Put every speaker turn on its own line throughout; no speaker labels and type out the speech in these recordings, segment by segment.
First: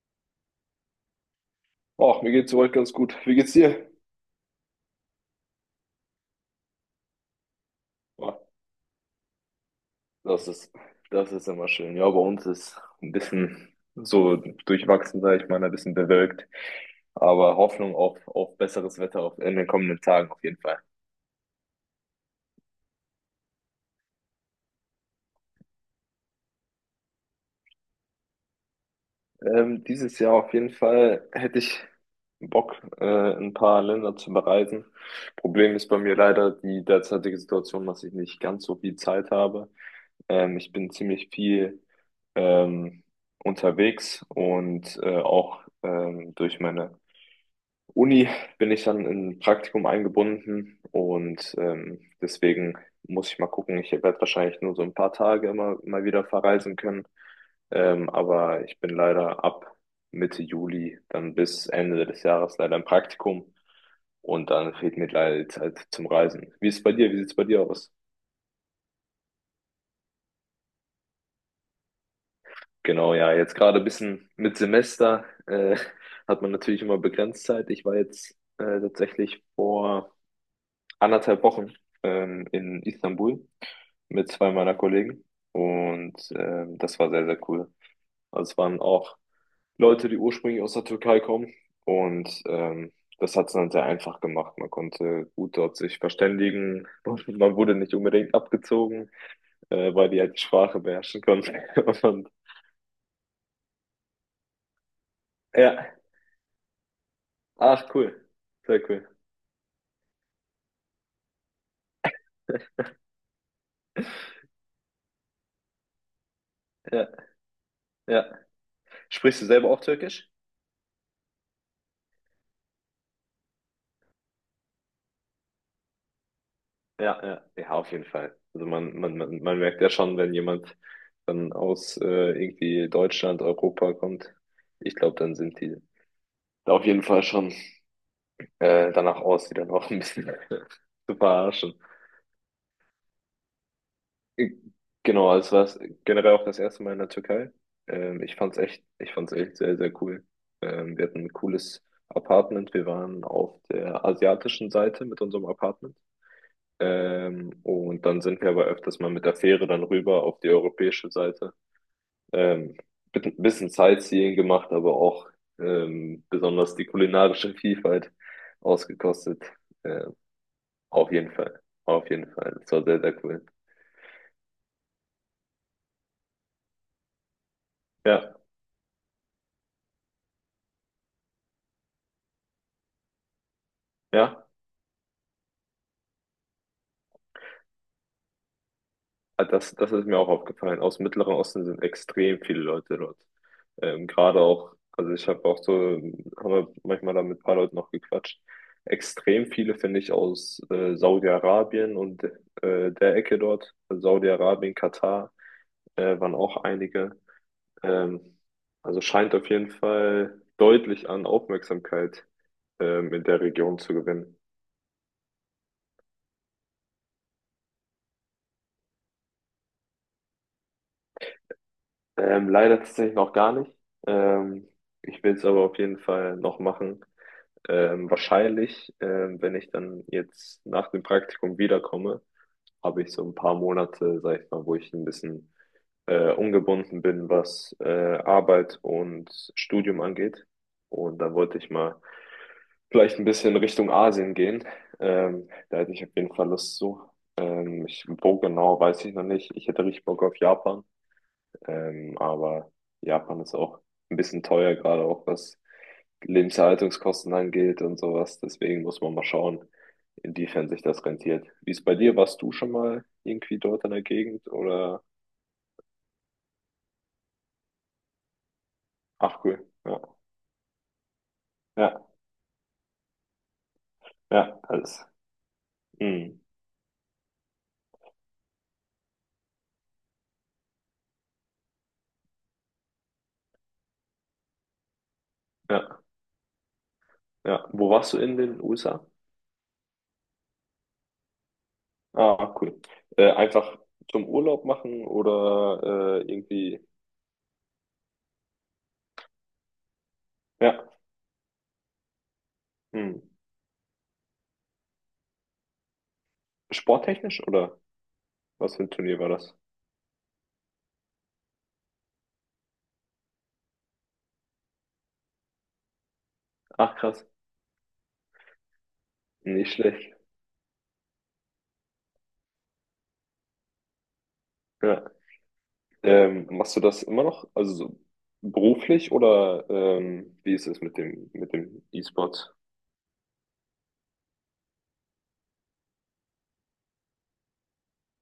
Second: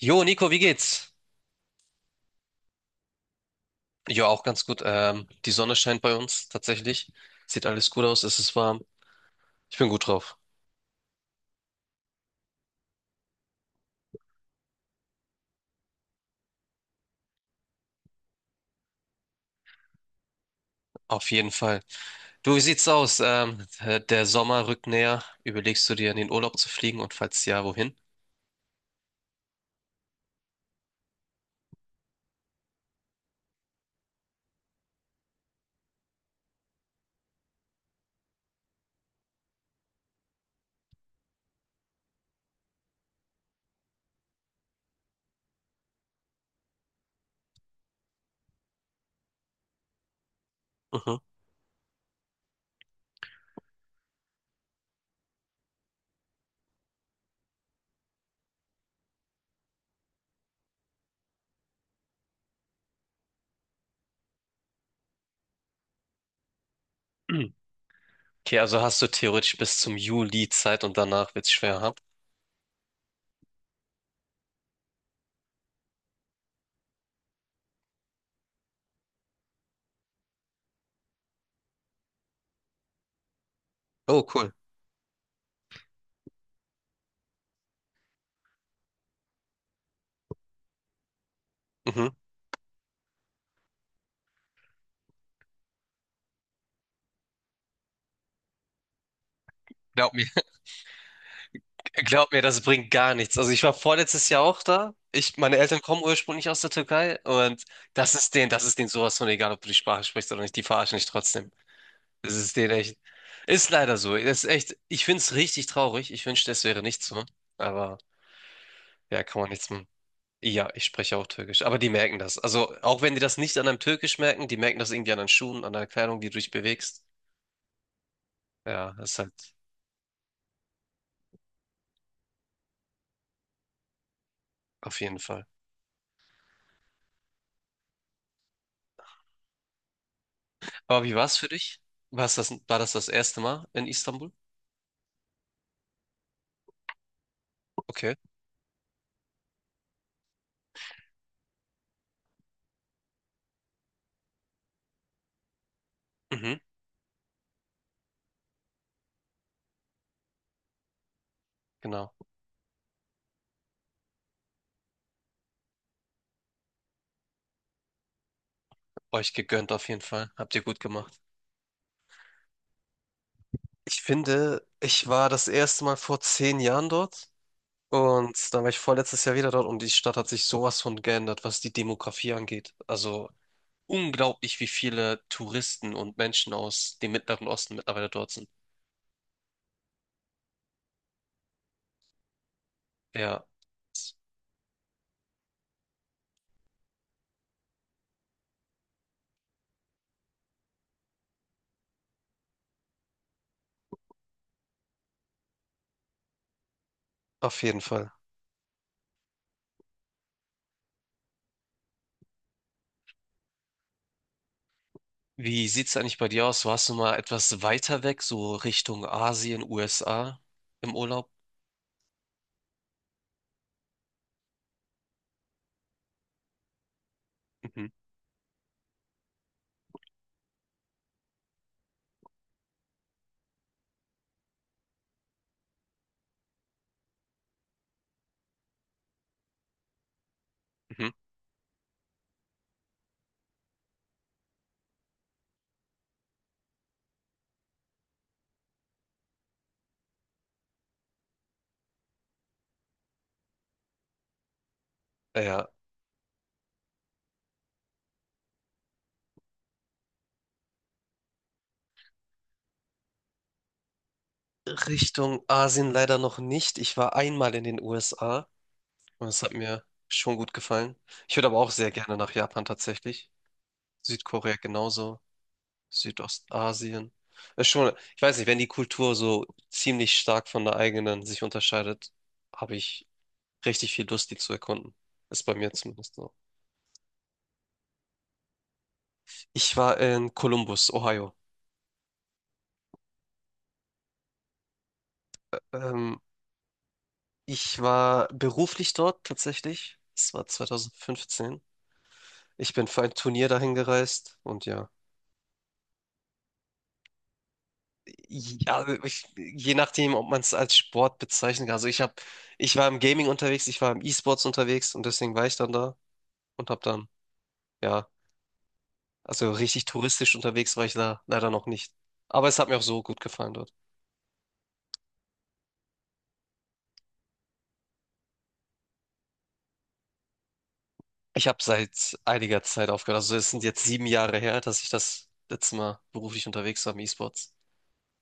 Jo, Nico, wie geht's?
Ach, mir geht's soweit ganz gut. Wie geht's dir?
Jo, auch ganz gut. Die Sonne scheint bei uns tatsächlich. Sieht alles gut aus, es
Ah,
ist warm. Ich bin gut drauf.
Das ist, das ist immer schön. Ja, bei uns ist ein bisschen so durchwachsen, sag ich mal, ein bisschen bewölkt. Aber Hoffnung auf besseres Wetter auf, in den kommenden Tagen auf jeden Fall.
Auf jeden Fall. Du, wie sieht's aus? Der Sommer rückt näher. Überlegst du dir, in den Urlaub zu fliegen und falls ja, wohin?
Dieses Jahr auf jeden Fall hätte ich Bock, ein paar Länder zu bereisen. Problem ist bei mir leider die derzeitige Situation, dass ich nicht ganz so viel Zeit habe. Ich bin ziemlich viel ähm, unterwegs und auch durch meine Uni bin ich dann in ein Praktikum eingebunden
Mhm.
und deswegen muss ich mal gucken. Ich werde wahrscheinlich nur so ein paar Tage immer mal wieder verreisen können. Aber ich bin leider ab Mitte Juli dann bis Ende des Jahres leider im Praktikum und dann fehlt mir leider die Zeit zum Reisen. Wie ist es bei dir? Wie sieht es bei
Hm.
dir aus?
Okay, also hast du theoretisch bis zum Juli Zeit und danach wird's schwer haben.
Genau, ja, jetzt gerade ein bisschen mit Semester hat man natürlich immer begrenzt Zeit. Ich war jetzt tatsächlich vor anderthalb Wochen in Istanbul
Oh,
mit zwei
cool.
meiner Kollegen und das war sehr, sehr cool. Also es waren auch Leute, die ursprünglich aus der Türkei kommen
Mhm.
und das hat es dann sehr einfach gemacht. Man konnte gut dort sich verständigen und man wurde nicht unbedingt abgezogen, weil
Glaub
die
mir.
halt die Sprache beherrschen konnten. Und,
Glaub mir, das bringt gar nichts. Also ich war vorletztes Jahr auch da. Ich, meine Eltern
ja,
kommen ursprünglich aus der Türkei und
ach cool,
das ist
sehr
denen
cool.
sowas von egal, ob du die Sprache sprichst oder nicht, die verarschen dich trotzdem. Das ist denen echt. Ist leider so. Das ist echt, ich find's richtig traurig. Ich wünschte, es wäre nicht
Ja,
so. Aber.
ja.
Ja,
Sprichst
kann
du
man nichts
selber auch
machen.
Türkisch?
Ja, ich spreche auch Türkisch. Aber die merken das. Also, auch wenn die das nicht an einem Türkisch merken, die merken das irgendwie an deinen Schuhen, an der Kleidung, die du dich bewegst.
Ja, ja, ja, auf jeden Fall. Also
Ja,
man,
das
man,
ist
man,
halt
man merkt ja schon, wenn jemand dann aus irgendwie Deutschland, Europa kommt, ich
auf jeden
glaube, dann
Fall.
sind die da auf jeden Fall schon danach aus, die dann auch ein bisschen
Aber wie
zu
war es für
verarschen.
dich? War's das, war das das erste Mal in Istanbul?
Äh, Genau, also war es generell auch das erste Mal in der Türkei.
Okay.
Ich fand's echt, ich fand's echt sehr, sehr cool. Wir hatten ein cooles Apartment. Wir waren auf der asiatischen Seite mit unserem Apartment.
Mhm,
Und dann sind wir aber öfters mal mit der Fähre dann rüber auf die europäische Seite.
genau.
Ähm, Bisschen Sightseeing gemacht, aber auch besonders die kulinarische Vielfalt
Euch
ausgekostet.
gegönnt auf jeden
Ähm,
Fall. Habt ihr gut
auf
gemacht.
jeden Fall, auf jeden Fall. Das war sehr, sehr cool.
Ich finde, ich war das erste Mal vor 10 Jahren dort
Ja,
und dann war ich vorletztes Jahr wieder dort und die Stadt hat sich sowas von geändert, was die Demografie angeht. Also
ja.
unglaublich, wie viele Touristen und Menschen aus dem Mittleren Osten mittlerweile dort sind.
Das, das ist mir auch aufgefallen. Aus dem Mittleren Osten sind extrem viele Leute dort.
Ja,
Gerade auch, also ich habe auch so, haben wir manchmal da mit ein paar Leuten noch gequatscht. Extrem viele finde ich aus Saudi-Arabien und der Ecke dort. Also Saudi-Arabien, Katar waren auch einige.
auf jeden Fall.
Ähm, also scheint auf jeden Fall deutlich an Aufmerksamkeit in der Region zu gewinnen.
Wie sieht's eigentlich bei dir aus? Warst du mal etwas weiter weg, so Richtung Asien, USA im Urlaub?
Leider tatsächlich noch gar nicht. Ähm, Ich will es aber auf jeden Fall noch machen.
Mhm,
Wahrscheinlich, wenn ich dann jetzt nach dem Praktikum wiederkomme, habe ich so ein paar Monate, sag ich mal, wo ich ein bisschen ungebunden bin, was Arbeit und Studium angeht.
mhm.
Und da wollte ich mal vielleicht ein bisschen Richtung Asien gehen. Da hätte ich auf jeden Fall Lust zu. Ich, wo genau, weiß ich noch nicht. Ich hätte richtig Bock auf Japan. Aber Japan ist auch ein bisschen teuer, gerade auch was
Ja,
Lebenshaltungskosten angeht und sowas. Deswegen muss man mal schauen, inwiefern sich das rentiert. Wie ist bei dir? Warst du schon mal irgendwie dort in der Gegend oder?
Richtung Asien leider noch nicht. Ich war einmal in den USA und
Ach
es hat
cool.
mir
Ja,
schon gut gefallen. Ich würde aber auch sehr
ja,
gerne nach Japan tatsächlich. Südkorea
ja, alles.
genauso.
Mhm.
Südostasien. Ist schon, ich weiß nicht, wenn die Kultur so ziemlich stark von der eigenen sich unterscheidet, habe ich richtig viel Lust, die zu erkunden. Ist bei mir
Ja,
zumindest so.
ja. Wo warst du in den USA?
Ich war in Columbus, Ohio.
Ah, cool. Einfach zum Urlaub machen
Ähm,
oder irgendwie.
ich war beruflich dort tatsächlich. Es war
Ja.
2015. Ich bin für ein
Mhm.
Turnier dahin gereist und ja,
Sporttechnisch oder was für
ja
ein Turnier
ich,
war das?
je nachdem, ob man es als Sport bezeichnen kann. Also ich habe, ich war im Gaming unterwegs, ich war im E-Sports unterwegs und deswegen war ich dann da und habe
Ach
dann
krass.
ja. Also
Nicht
richtig
schlecht.
touristisch unterwegs war ich da leider noch nicht. Aber es hat mir auch so gut gefallen dort.
Ja. Machst du das immer noch, also so beruflich oder wie ist es
Ich
mit
habe
dem
seit
E-Sport?
einiger Zeit aufgehört. Also es sind jetzt 7 Jahre her, dass ich das letzte Mal beruflich unterwegs war im E-Sports.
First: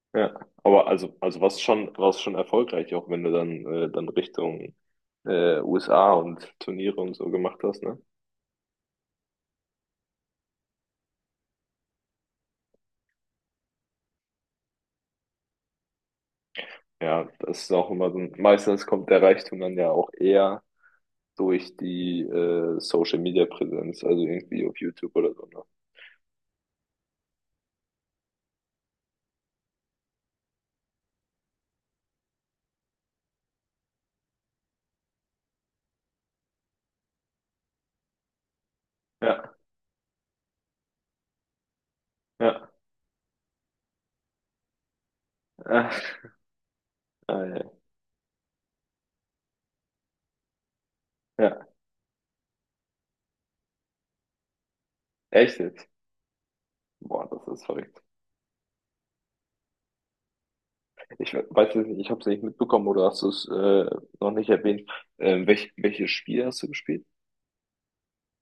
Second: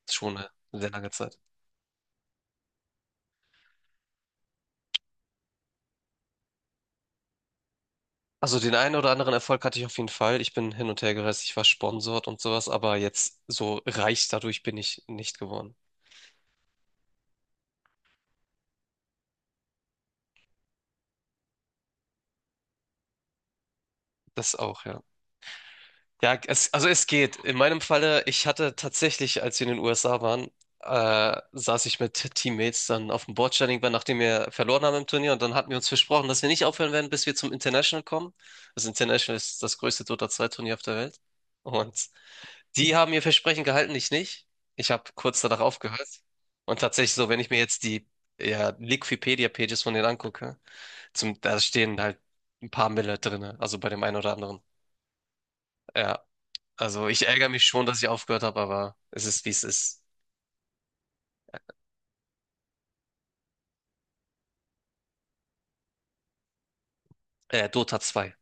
Ist
Ja,
schon eine
aber
sehr lange Zeit.
also warst schon erfolgreich, auch wenn du dann dann Richtung USA und Turniere und so gemacht hast, ne?
Also den einen oder anderen Erfolg hatte ich auf jeden Fall. Ich bin hin und her gereist, ich war sponsort und sowas, aber jetzt so reich dadurch bin ich nicht geworden.
Ja, das ist auch immer so. Meistens kommt der Reichtum dann ja auch eher durch die Social Media Präsenz, also
Das
irgendwie auf
auch, ja.
YouTube oder so, ne?
Ja, es, also es geht. In meinem Falle, ich hatte tatsächlich, als wir in den USA waren, saß ich mit Teammates dann auf dem Bordstein irgendwann, nachdem wir verloren haben im Turnier. Und dann hatten wir uns versprochen, dass wir nicht aufhören werden, bis wir zum International kommen. Das International
Ja,
ist das größte Dota 2-Turnier auf der Welt. Und
ja,
die haben ihr Versprechen gehalten, ich nicht. Ich habe kurz danach
ja,
aufgehört. Und tatsächlich so,
Ah,
wenn ich
ja,
mir
ja.
jetzt die ja, Liquipedia-Pages von denen angucke, zum, da
Ja,
stehen halt ein paar Mille drinne, also bei dem einen oder anderen.
echt jetzt?
Ja, also ich
Boah, das
ärgere mich
ist
schon, dass
verrückt.
ich aufgehört habe, aber es ist, wie es ist.
Ich weiß jetzt nicht, ich habe es nicht mitbekommen oder hast du es noch nicht erwähnt. Welches Spiel hast du gespielt?
Dota 2.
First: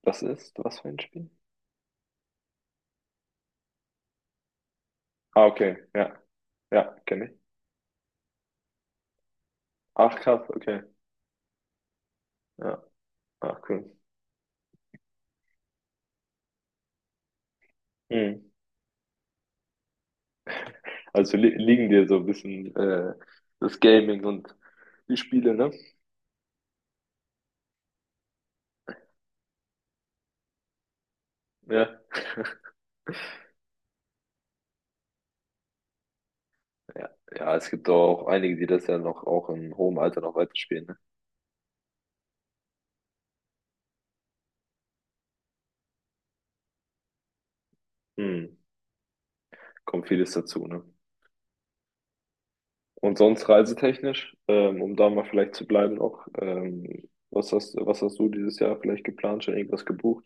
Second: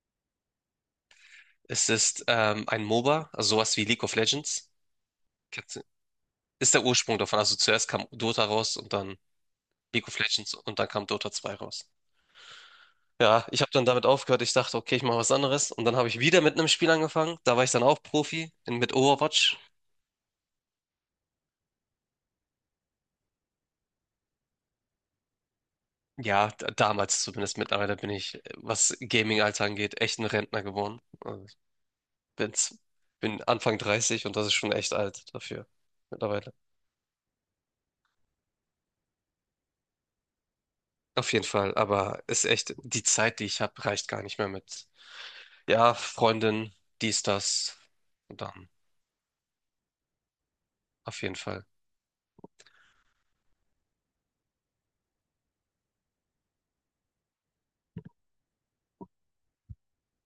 Das ist, was für ein Spiel?
Es ist ein MOBA, also sowas wie League of Legends.
Ah, okay,
Kennst du-
ja,
Ist der
ja,
Ursprung
kenne ich.
davon. Also zuerst kam Dota raus und dann League
Ach,
of
krass,
Legends und
okay,
dann kam Dota 2 raus.
ja,
Ja, ich
ach,
habe
cool.
dann damit aufgehört. Ich dachte, okay, ich mache was anderes. Und dann habe ich wieder mit einem Spiel angefangen. Da war ich dann auch
Hm.
Profi in, mit Overwatch.
Also li liegen dir so ein bisschen das Gaming und die Spiele, ne?
Ja, damals zumindest. Mittlerweile bin ich, was Gaming-Alter angeht, echt ein Rentner geworden. Also ich
Ja,
bin's, bin Anfang 30 und das ist schon echt alt dafür mittlerweile.
ja, ja, es gibt auch einige, die das ja noch auch im hohen Alter noch weiterspielen, ne?
Auf jeden Fall, aber ist echt, die Zeit, die ich habe, reicht gar nicht mehr mit, ja, Freundin, dies, das, und
Hm.
dann,
Kommt vieles dazu, ne?
auf jeden Fall.
Und sonst reisetechnisch, um da mal vielleicht zu bleiben auch, was hast du dieses Jahr vielleicht geplant, schon irgendwas gebucht?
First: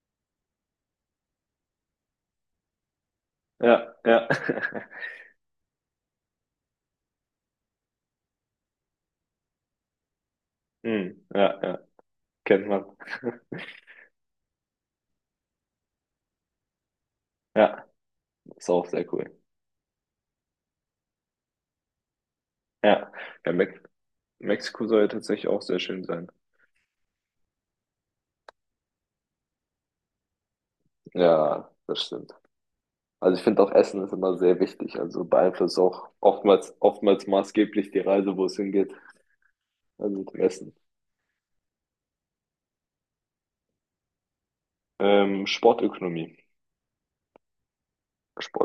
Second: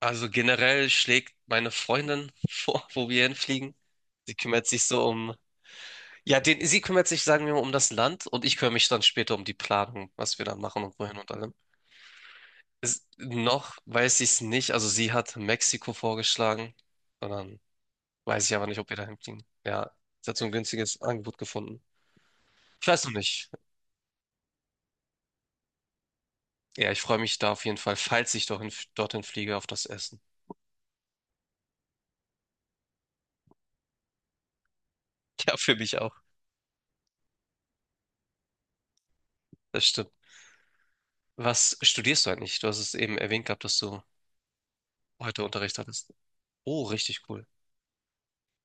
Also generell schlägt meine Freundin vor, wo wir hinfliegen.
Ja, ja.
Sie kümmert sich so um, ja, den, sie kümmert sich, sagen wir mal, um das Land und ich kümmere mich dann später um die Planung, was wir dann machen und wohin
Hm,
und allem.
ja, ja. Kennt man.
Ist, noch weiß ich es nicht, also sie hat Mexiko vorgeschlagen, sondern
Ja,
weiß ich aber
ist
nicht,
auch
ob wir
sehr
dahin
cool.
fliegen. Ja, sie hat so ein günstiges Angebot gefunden. Ich weiß
Ja,
noch nicht.
ja, Mexiko soll ja tatsächlich auch sehr schön sein.
Ja, ich freue mich da auf jeden Fall, falls ich dorthin, dorthin fliege, auf das Essen.
Ja, das stimmt. Also ich finde auch Essen ist immer sehr wichtig. Also
Ja, für
beeinflusst
mich
auch
auch.
oftmals, oftmals maßgeblich die Reise, wo es hingeht.
Das stimmt.
Also mit dem Essen.
Was studierst du eigentlich? Du hast es eben erwähnt gehabt, dass du heute Unterricht hattest.
Sportökonomie.
Oh, richtig cool.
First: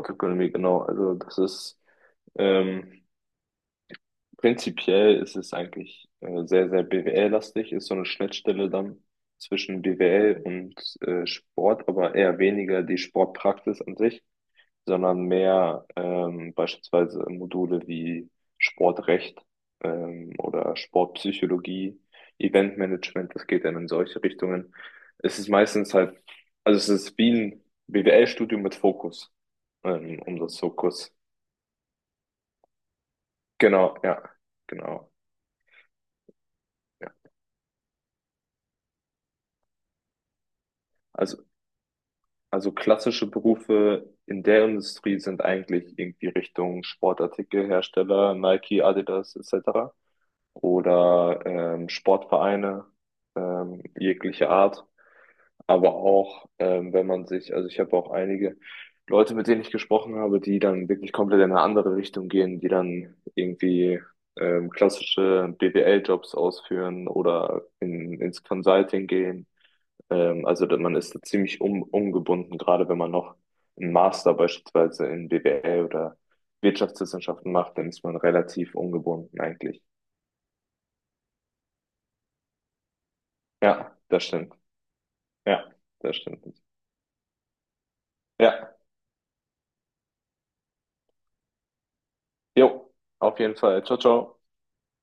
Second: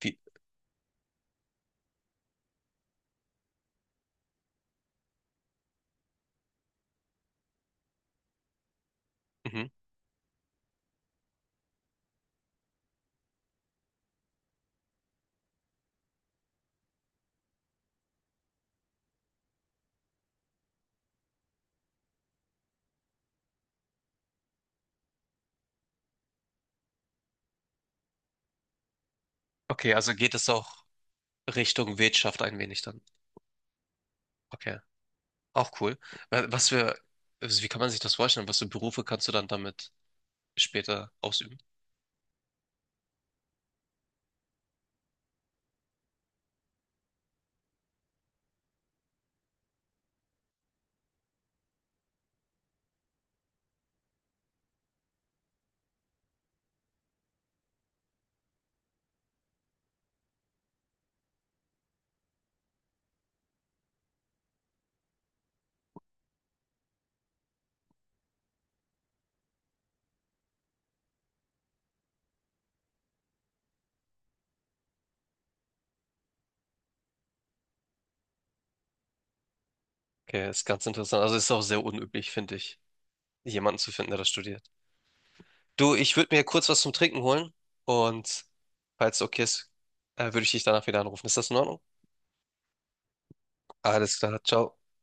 Wie?
genau. Also das ist ähm, prinzipiell ist es eigentlich sehr, sehr BWL-lastig, ist so eine Schnittstelle dann
Mhm.
zwischen BWL und Sport, aber eher weniger die Sportpraxis an sich, sondern mehr beispielsweise Module wie Sportrecht oder Sportpsychologie, Eventmanagement, das geht dann in solche Richtungen. Es ist meistens halt, also es ist wie ein BWL-Studium mit Fokus,
Okay, also geht
um
es
das
auch
Fokus
Richtung Wirtschaft ein wenig dann.
genau, ja,
Okay,
genau.
auch cool. Was für,
Ja.
also wie kann man sich das vorstellen? Was für Berufe kannst du dann damit später
Also
ausüben?
Also klassische Berufe in der Industrie sind eigentlich irgendwie Richtung Sportartikelhersteller, Nike, Adidas etc. oder Sportvereine jeglicher Art. Aber auch, wenn man sich, also ich habe auch einige Leute, mit denen ich gesprochen habe, die dann wirklich komplett in eine andere Richtung gehen, die dann irgendwie klassische BWL-Jobs ausführen oder in, ins Consulting gehen also man ist da ziemlich um, umgebunden, gerade wenn man noch einen Master beispielsweise in BWL oder Wirtschaftswissenschaften macht, dann ist man relativ ungebunden eigentlich.
Okay, ist ganz interessant. Also ist auch sehr unüblich, finde ich, jemanden zu
Ja,
finden, der
das
das
stimmt.
studiert.
Ja,
Du, ich
das
würde mir
stimmt.
kurz was zum Trinken holen und
Ja,
falls es okay ist, würde ich dich danach wieder anrufen. Ist das in Ordnung?
jo, auf jeden Fall. Ciao,
Alles
ciao.
klar, ciao.